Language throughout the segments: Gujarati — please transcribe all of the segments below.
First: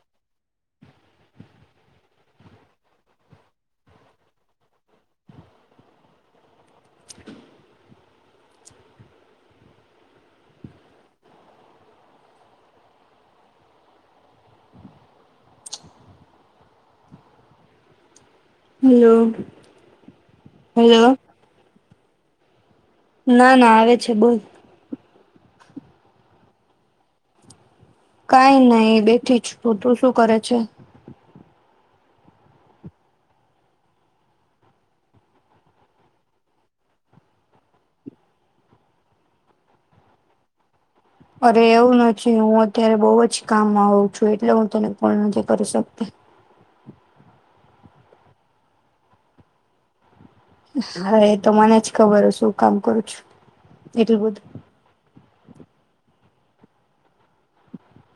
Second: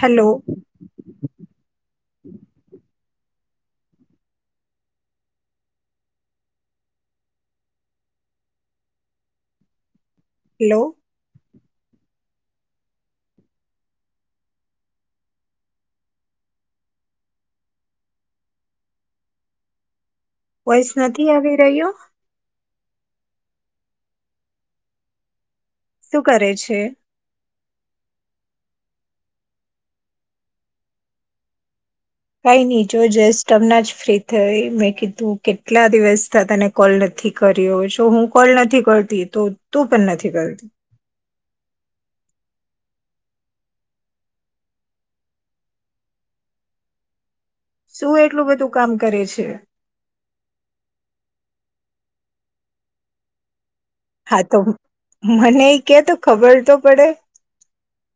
હલો. હલોવ હલો વોઇસ નથી આવી રહ્યો? ના ના આવે છે બોલ. શું કરે છે? કઈ નહી બેઠી છું તું શું કરે છે? કાઈ ની જો જસ્ટ અમનાજ ફ્રી થઈ મેં કીધું કેટલા દિવસ થી તને કોલ નથી કર્યો શું હું કોલ નથી કરતી તો તું પણ નથી કરતી. અરે એવું નથી હું અત્યારે બોવજ કામમાં હોવું છું એટલે હું તને ફોન નથી કરી શકતી. શું એટલું બધું કામ કરે છે? હા તો મને જ ખબર હ શું કામ કરું છું. એટલું હા બધું તો મને એ કેતો ખબર તો પડે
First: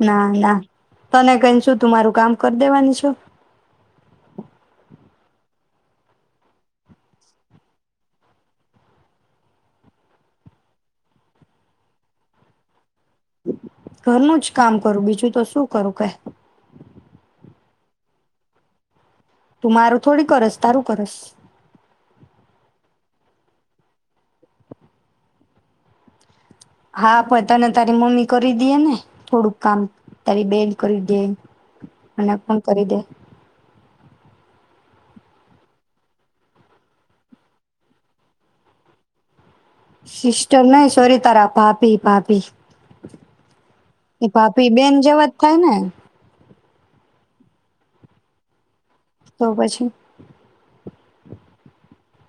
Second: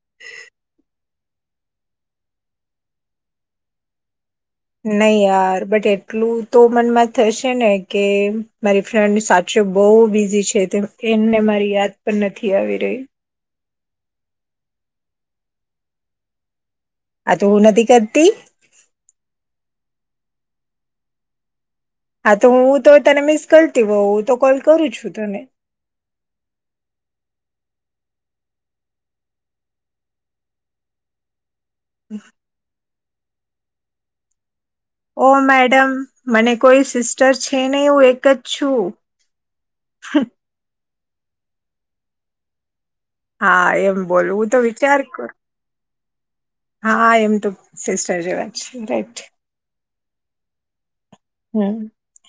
ના ના. તને કઈને શું? તું મારું કામ કરી દેવાની છો? નહી યાર બટ એટલું તો મનમાં થશે ને કે મારી ફ્રેન્ડ સાચો બઉ બિઝી છે. તે એમને મારી યાદ પણ નથી આવી રહી ઘરનું જ કામ કરું બીજું તો શું કરું કઈ. આ તુ નથી કરતી? તું મારું થોડી કરસ તારું કરસ. આ તો હું તો તને મિસ કરતી હોય હું તો કોલ કરું છું તને હા પ તને તારી મમ્મી કરી દેએ ને થોડુંક કામ તારી બેન કરી દે અને કોણ કરી દો ઓ મેડમ મને કોઈ સિસ્ટર છે, નહી હું એક જ છું. સિસ્ટર ને સોરી તારા ભાભી ભાભી હા એમ એ બોલવું તો ભાભી બેન વિચાર કર જેવા જ થાય ને હા એમ તો સિસ્ટર જેવા છે રાઈટ તો પછી હમ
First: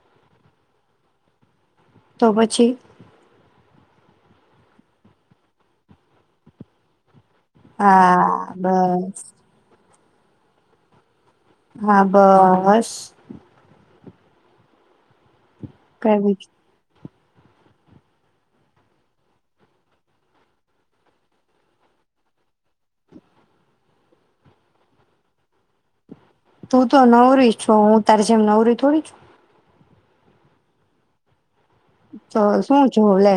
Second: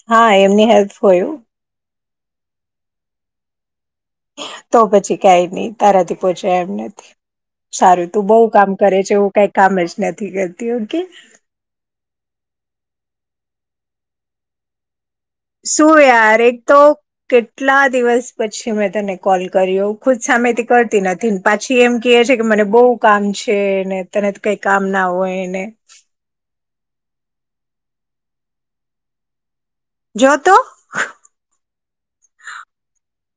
હા એમની હેલ્પ હોયું તો પછી તો પછી કાઈ ની તારાથી પોહોંચ્યા એમ નથી સારું તું બઉ હા કામ કરે છે, બસ એવું કઈ કામ જ ન થી કરતી એવું કે હા બસ શું કઈ યાર એક તો કેટલા દિવસ પછી મેં તને કોલ કર્યો ખુદ સામેથી કરતી નથી પાછી એમ કે છે, કે મને બો કામ છેને તને તો કઈ કામ ના હોયને તું તો નવરી છો હું તારી જેમ નવરી થોડી જો તો તો શું જો લે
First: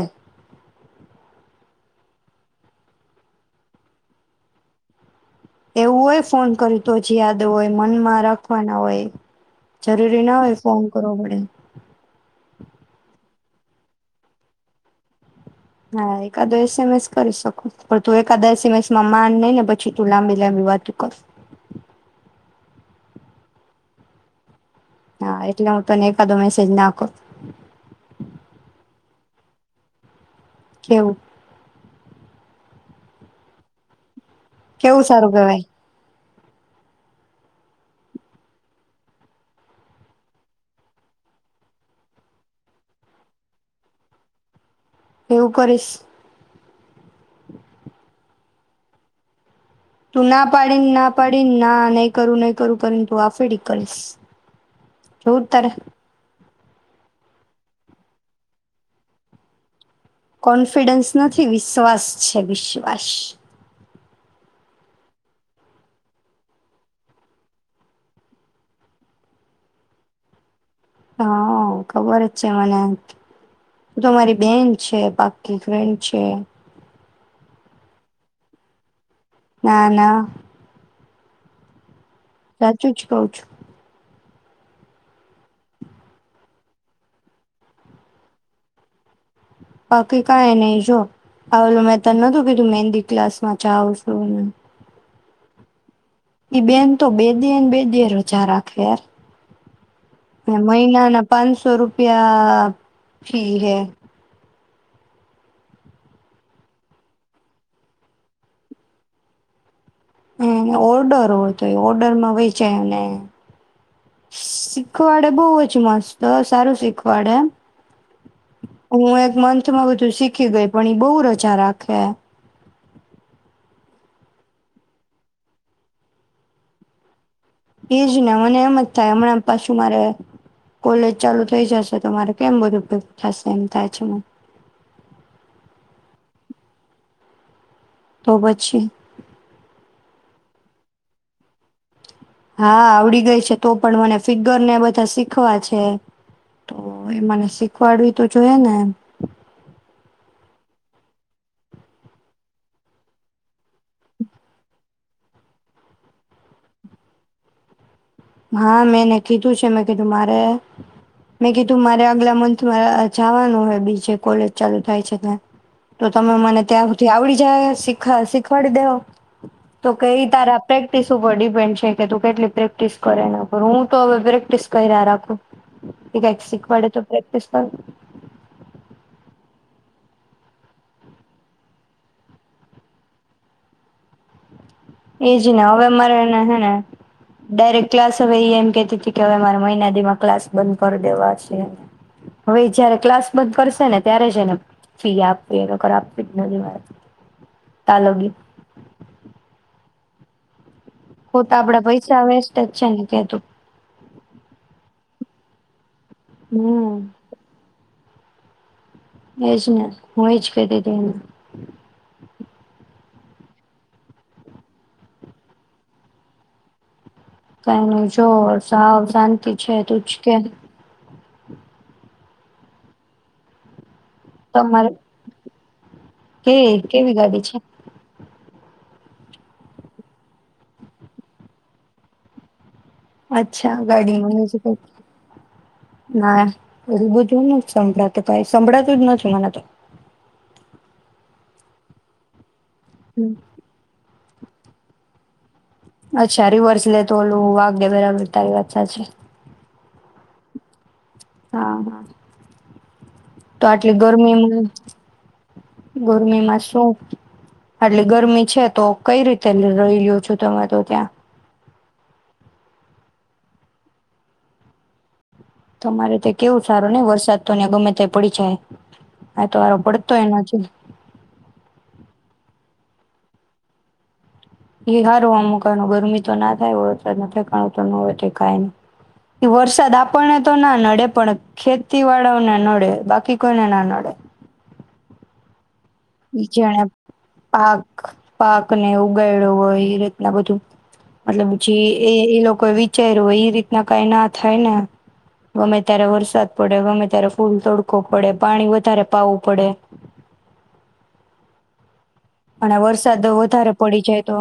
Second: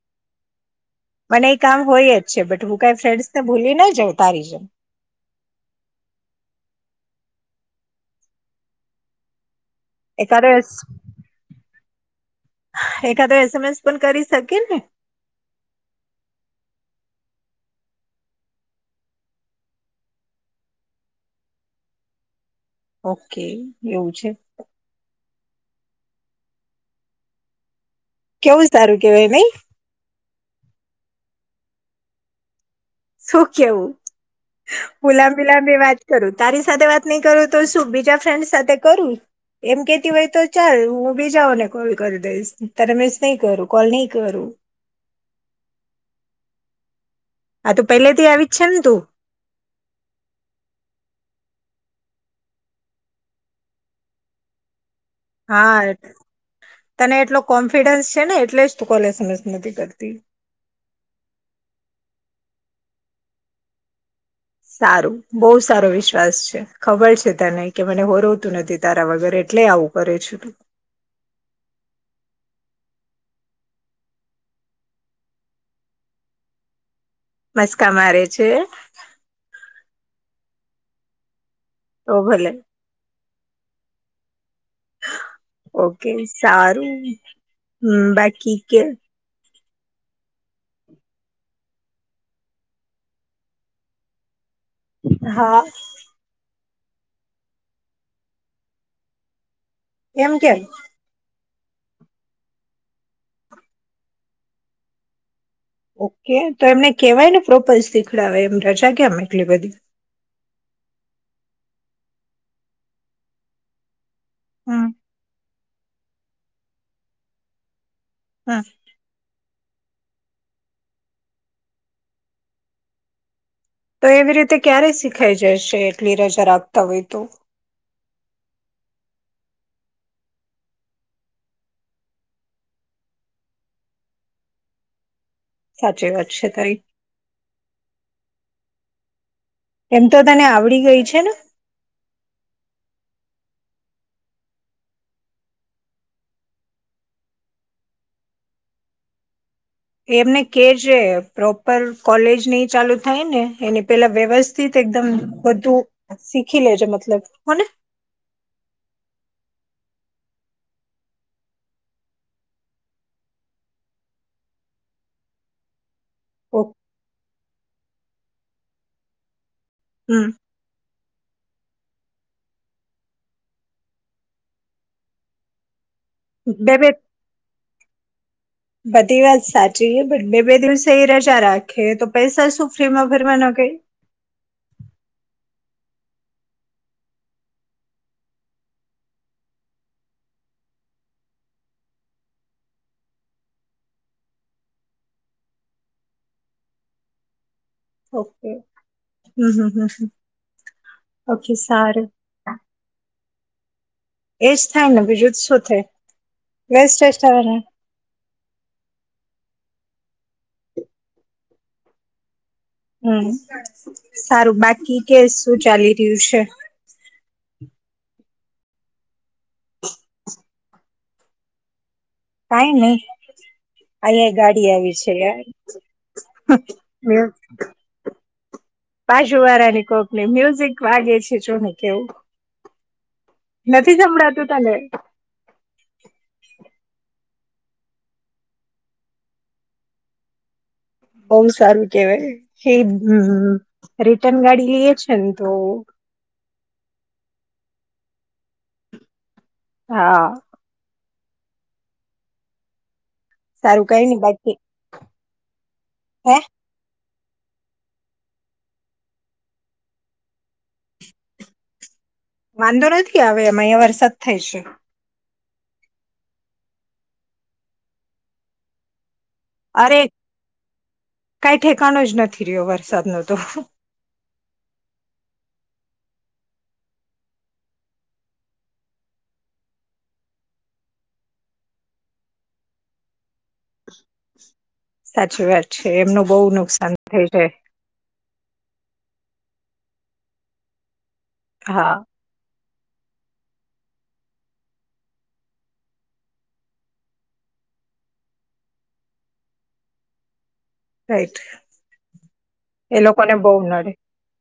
મને એ કામ હોય જ છે, બટ હું કઈ ફ્રેન્ડસ તો ભૂલી ના જઉ તારી જેમ એવું હોય ફોન કર્યું તો જે યાદ હોય મનમાં રાખવાના હોય જરૂરી ના હોય ફોન કરવો પડે એખાદ એસએમએસ પણ કરી શકે ને હા એકાદો એસેમેસ કરી શકો પણ તું એકાદા એસેમેસમાં માન નઈ ને પછી તું લાંબી લાંબી વાતો કર ઓકે એવું છે. હા એટલે હું તને એકાદો મેસેજ ના ક કેવું સારું કેવાય નઈ કેવું? શું કેવું? કેવું મુુ સારું કેવાય લાબીલાબી વાત કરું. તારી સાથે વાત નહી કરું તો શું બીજા ફ્રેન્ડ સાથે કરું એમ કેતી હોય તો ચાલ હું બીજાઓને કોલ કરી દઈશ તને મિસ નહી કરું કોલ નહી કરું એવું કરીશ આ તો પલેથી આવી છેલતુ તું ના પાડીન ના પાડીન ના નહી કરું નહી કરું તું આફેડી કરીશ જોવું તારે હા. તને એટલો કોન્ફિડન્સ છે, ને એટલે જ તું કોલેજ સમજ નથી કર કોન્ફિડન્સ નથી વિશ્વાસ વિશ્વાસ સારું બહુ સારો વિશ્વાસ છે ખબર છે તને કે મને [inaudible] નથી તારા વગર એટલે આવું કરે છુ તું હા ખબર જ છે મને તું તો મારી બેન છે પાકી ફ્રેન્ડ છે. મસ્કા મારે છે. ના ના. તો ભલે. કવ છું. ઓકે સારું હ બાકી કે. બાકી કઈ નહી જો આવેલું મેં ત નતીધું મેહદી ક્લાસ માં જાવશું. હા ઈ બેન તો બે દીએ ને બે દીએ રજા રાખે યાર. એમ કેમ મહિના ના. પાંચસો રૂપિયા ફી હૈ. ઓકે તો એમને કેવાયને પ્રોપઝ દીખડે એમ રજા કેમ એટલી બધી. હ ઓર્ડર હોઇ તો એ ઓર્ડર માં વેચાય અને હમ શીખવાડે બવ નાસ્તા સારું શીખવાડે એમ? હમ હું એક મન. વધુમાં બધું શીખી ગઈ પણ એ બહુ રજા રાખે. તો એવી રીતે ક્યારે શીખાઈ જશે એટલી રજા રાખતા હોય તો? એજ ને મને એમ જ થાય હમણાં પાછું મારે કોલેજ ચાલુ થઈ જશે તો મારે કેમ બધું થશે એમ થાય છે. સાચી વાત છે તારી તો પછી. એમ તો તને આવડી ગઈ છે ને? હા આવડી ગઈ છે તો પણ મને ફિગર ને બધા શીખવા છે તો એ મને શીખવાડવી તો જોઈને. એમને કે જે છે પ્રોપર કોલેજ ની ચાલુ થાય ને એની પેલા વ્યવસ્થિત એકદમ બધુ શીખી લે જે મતલબ હોને. હા મેંને કીધું છે મેં કીધું મારે મેં કીધું મારે આગલા મંન્થમાં જાવાનું હે બીજે કોલેજ ચાલુ થાય છે ત્યાં. તો તમે મને ત્યાં સુધી આવડી જાય સીક ખા શીખવાડી દેવ. તો હમ કઈ તારા પ્રેક્ટિસ ઉપર ડીપેન્ડ છે કે તું કેટલી પ્રેક્ટિસ. કરે નકર હું તો હવે પ્રેક્ટિસ કયરા રાખું. એ કાઈક્ બે શીખવાડ બે તો પ્રેક્ટિસ કરૂં જઈએ બટ બે બે દિવસે એ રજા રાખે તો પૈસા શું ફ્રી માં ભરવાના કઈ. ને હવે મારેને હેને ડાયરેક ક્લાસ હવે એ એમ કેતી હતી કે હવે મારે મહિના દી માં ક્લાસ બંધ કરી દેવા છે હવે જયારે ક્લાસ બંધ કરશે ને ત્યારે જ એને ફી આપવી નકર આપવી જ નથી મારે તાલગી ઓકેય હમ હમ હ ઓકે તો આપડા સારું પૈસા વેસ્ટ જ છે ને કેતું. એજ થાય ને બીજું જ શું હમ થાય. [unintelligible] એજ ને હું એજ કેતીતી એને હમ્મ, સારું બાકી કે, શું ચાલી રહ્યું છે? કાઈ નહીં જો સાવ [unintelligible] [inaudible] તું જ કે કાઈ નહી. અલ્યા ગાડી તમારે આવી છે યાર કે કેવી ગાડી છે [unintelligible] બાજુ વાળા ની કોકની મ્યુઝિક વાગે છે જો ને કેવું. અચ્છા નથી ગાડીમાં સંભળાતું તને [unintelligible] ના [unintelligible] [unintelligible] સંભળાતું કાંઈ, સંભળાતું જ નથી મને તો. બવ સારું કેવાય. હમ [unintelligible] [unintelligible] ગાડી લઈએ છે ને તો. અચ્છા રિવર્સ લે તો ઓલું વાગે બરાબર. તારી વાત સાચી. હા હા હા તો સારું આટલી કઈ નઈ બાકી ગરમીમાં હે ગરમીમાં શું આટલી ગરમી છે, તો કઈ રીતે રહી લ્યો છો તમે તો ત્યાં? વાંધો નથી આવે, એમ અહિયાં વરસાદ થાય છે. તમારે તે કેવું સારું નહીં, વરસાદ તો ને ગમે ત્યારે પડી જાય. આ તો હારો અરે પડતોય નથી કઈ ઠેકાણું જ નથી રહ્યો હવે સાદ નુંતો. એ હારૂ હમુકણાં નું ગરમી તો ના થાય વરસાદનું ઠેકાણું તો ન હોય તે કાય નઈ, ઈ વરસાદ આપણે તો ના નડે, પણ ખેતી વાળા ને નડે બાખી સાચી વાત. છે એમનું બહુ ઈ જેણે નુકસાન થઈ જાય. પાક ને ઉગાાયડ્યો હોય એ રીતના બધું. મતલબ પછી હા એ એ લોકો એ [unintelligible] [unintelligible] હોય એ રીતના કઈ ના થાય ને ગમે ત્યારે વરસાદ પડે ગમે ત્યારે ફૂલ તડકો પડે પાણી વધારે પાવું પડે. રાઈટ. અને એ વરસાદ લોકોને બહુ વધારે નડે પડી જાય તો.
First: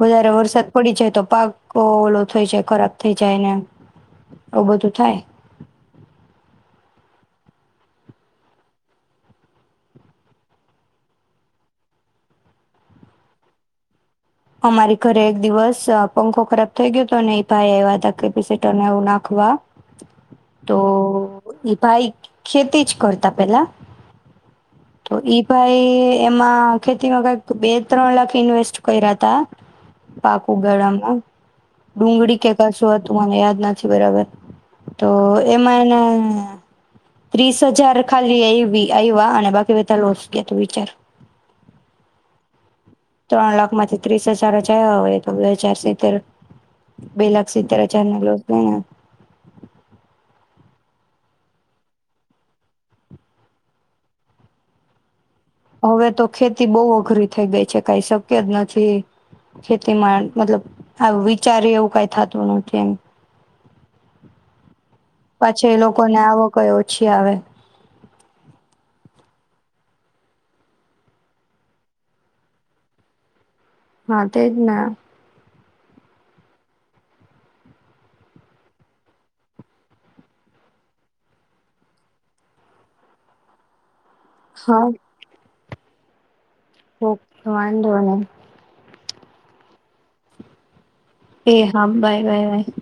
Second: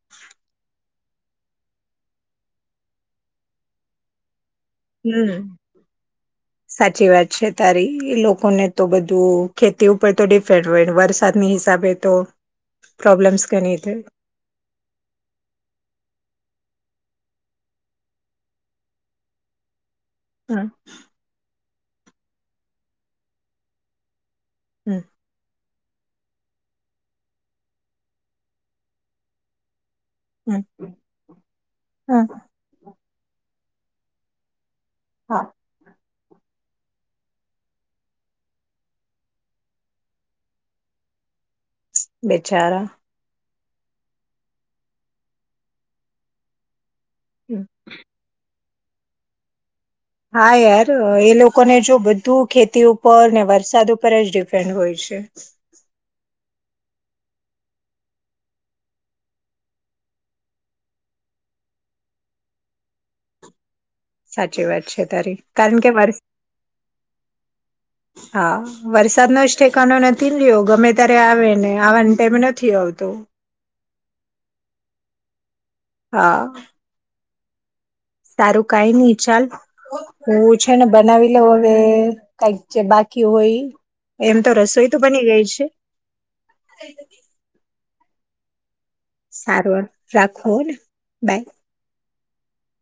વધારે વરસાદ પડી જાય તો પાક ઓલો થઈ જાય ખરાબ થઈ જાયને. હમ્મ, સાચી વાત. છે તારી એ લોકોને તો બધું ખેતી ઉપર તો ડીપેંડ હોય, વરસાદની હિસાબે તો પ્રોબ્લેમ્સ ઘણી થાય. અમારી ઘરે એક દિવસ પંખો ખરાબ થઈ ગયો હતો એ ભાઈ આવ્યા હતા કેપેસટરને એવું નાખવા. હમ્મ. તો ઈ ભાઈ, ખેતીજ કરતા પેલા. તો ઇ ભાઇ એમાં ખેતીમાં કઈક બે ત્રણ લાખ ઇન્વેસ્ટ કયરા હતા. હમ પાકું હમ ગાળામાં હમ ડુંગળી કે કશું તું મને યાદ નથી બરાબર. તો હા એમાં એના ત્રીસ હજાર ખાલી આયવી આયવા અને બાકી બધા લોસ ગ્યા, તું વિચાર. બેચારા. ત્રણ લાખમાંથી ત્રીસ હજાર જ આયવા હોય તો બે હજાર સિત્તેર બે લાખ હમ. સિતેર હજારનો લોન હમ. હા યાર, એ લોકોને જો બધું ખેતી ઉપર ને વરસાદ ઉપર જ ડિપેન્ડ હોય છે. હવે તો ખેતી ખેતી બહુ અઘરી થઈ ગઈ છે કઈ શક્ય જ નથી, ખેતીમાં મતલબ આવ વિચારીએ એવું કાંઈ થતું નથી એમ સાચી વાત છે, પાછી એ કારણ કે વર લોકોને આવકય ઓછી આવે હા વરસાદ નો ઠેકાનો નથી લ્યો ગમે ત્યારે આવે, ને આવાને ટાઈમે નથી આવતો. હા તેજને આ હા. સારું કઈ નઈ ચાલ, હું છે ને બનાવી લઉ હવે કંઈક જે બાકી હોય ઈ. એમ તો રસોઈ તો બની ગઈ છે. ઓ વાંધો નહીં. સારવાર રાખો ન એ હા બાય. Bye Y.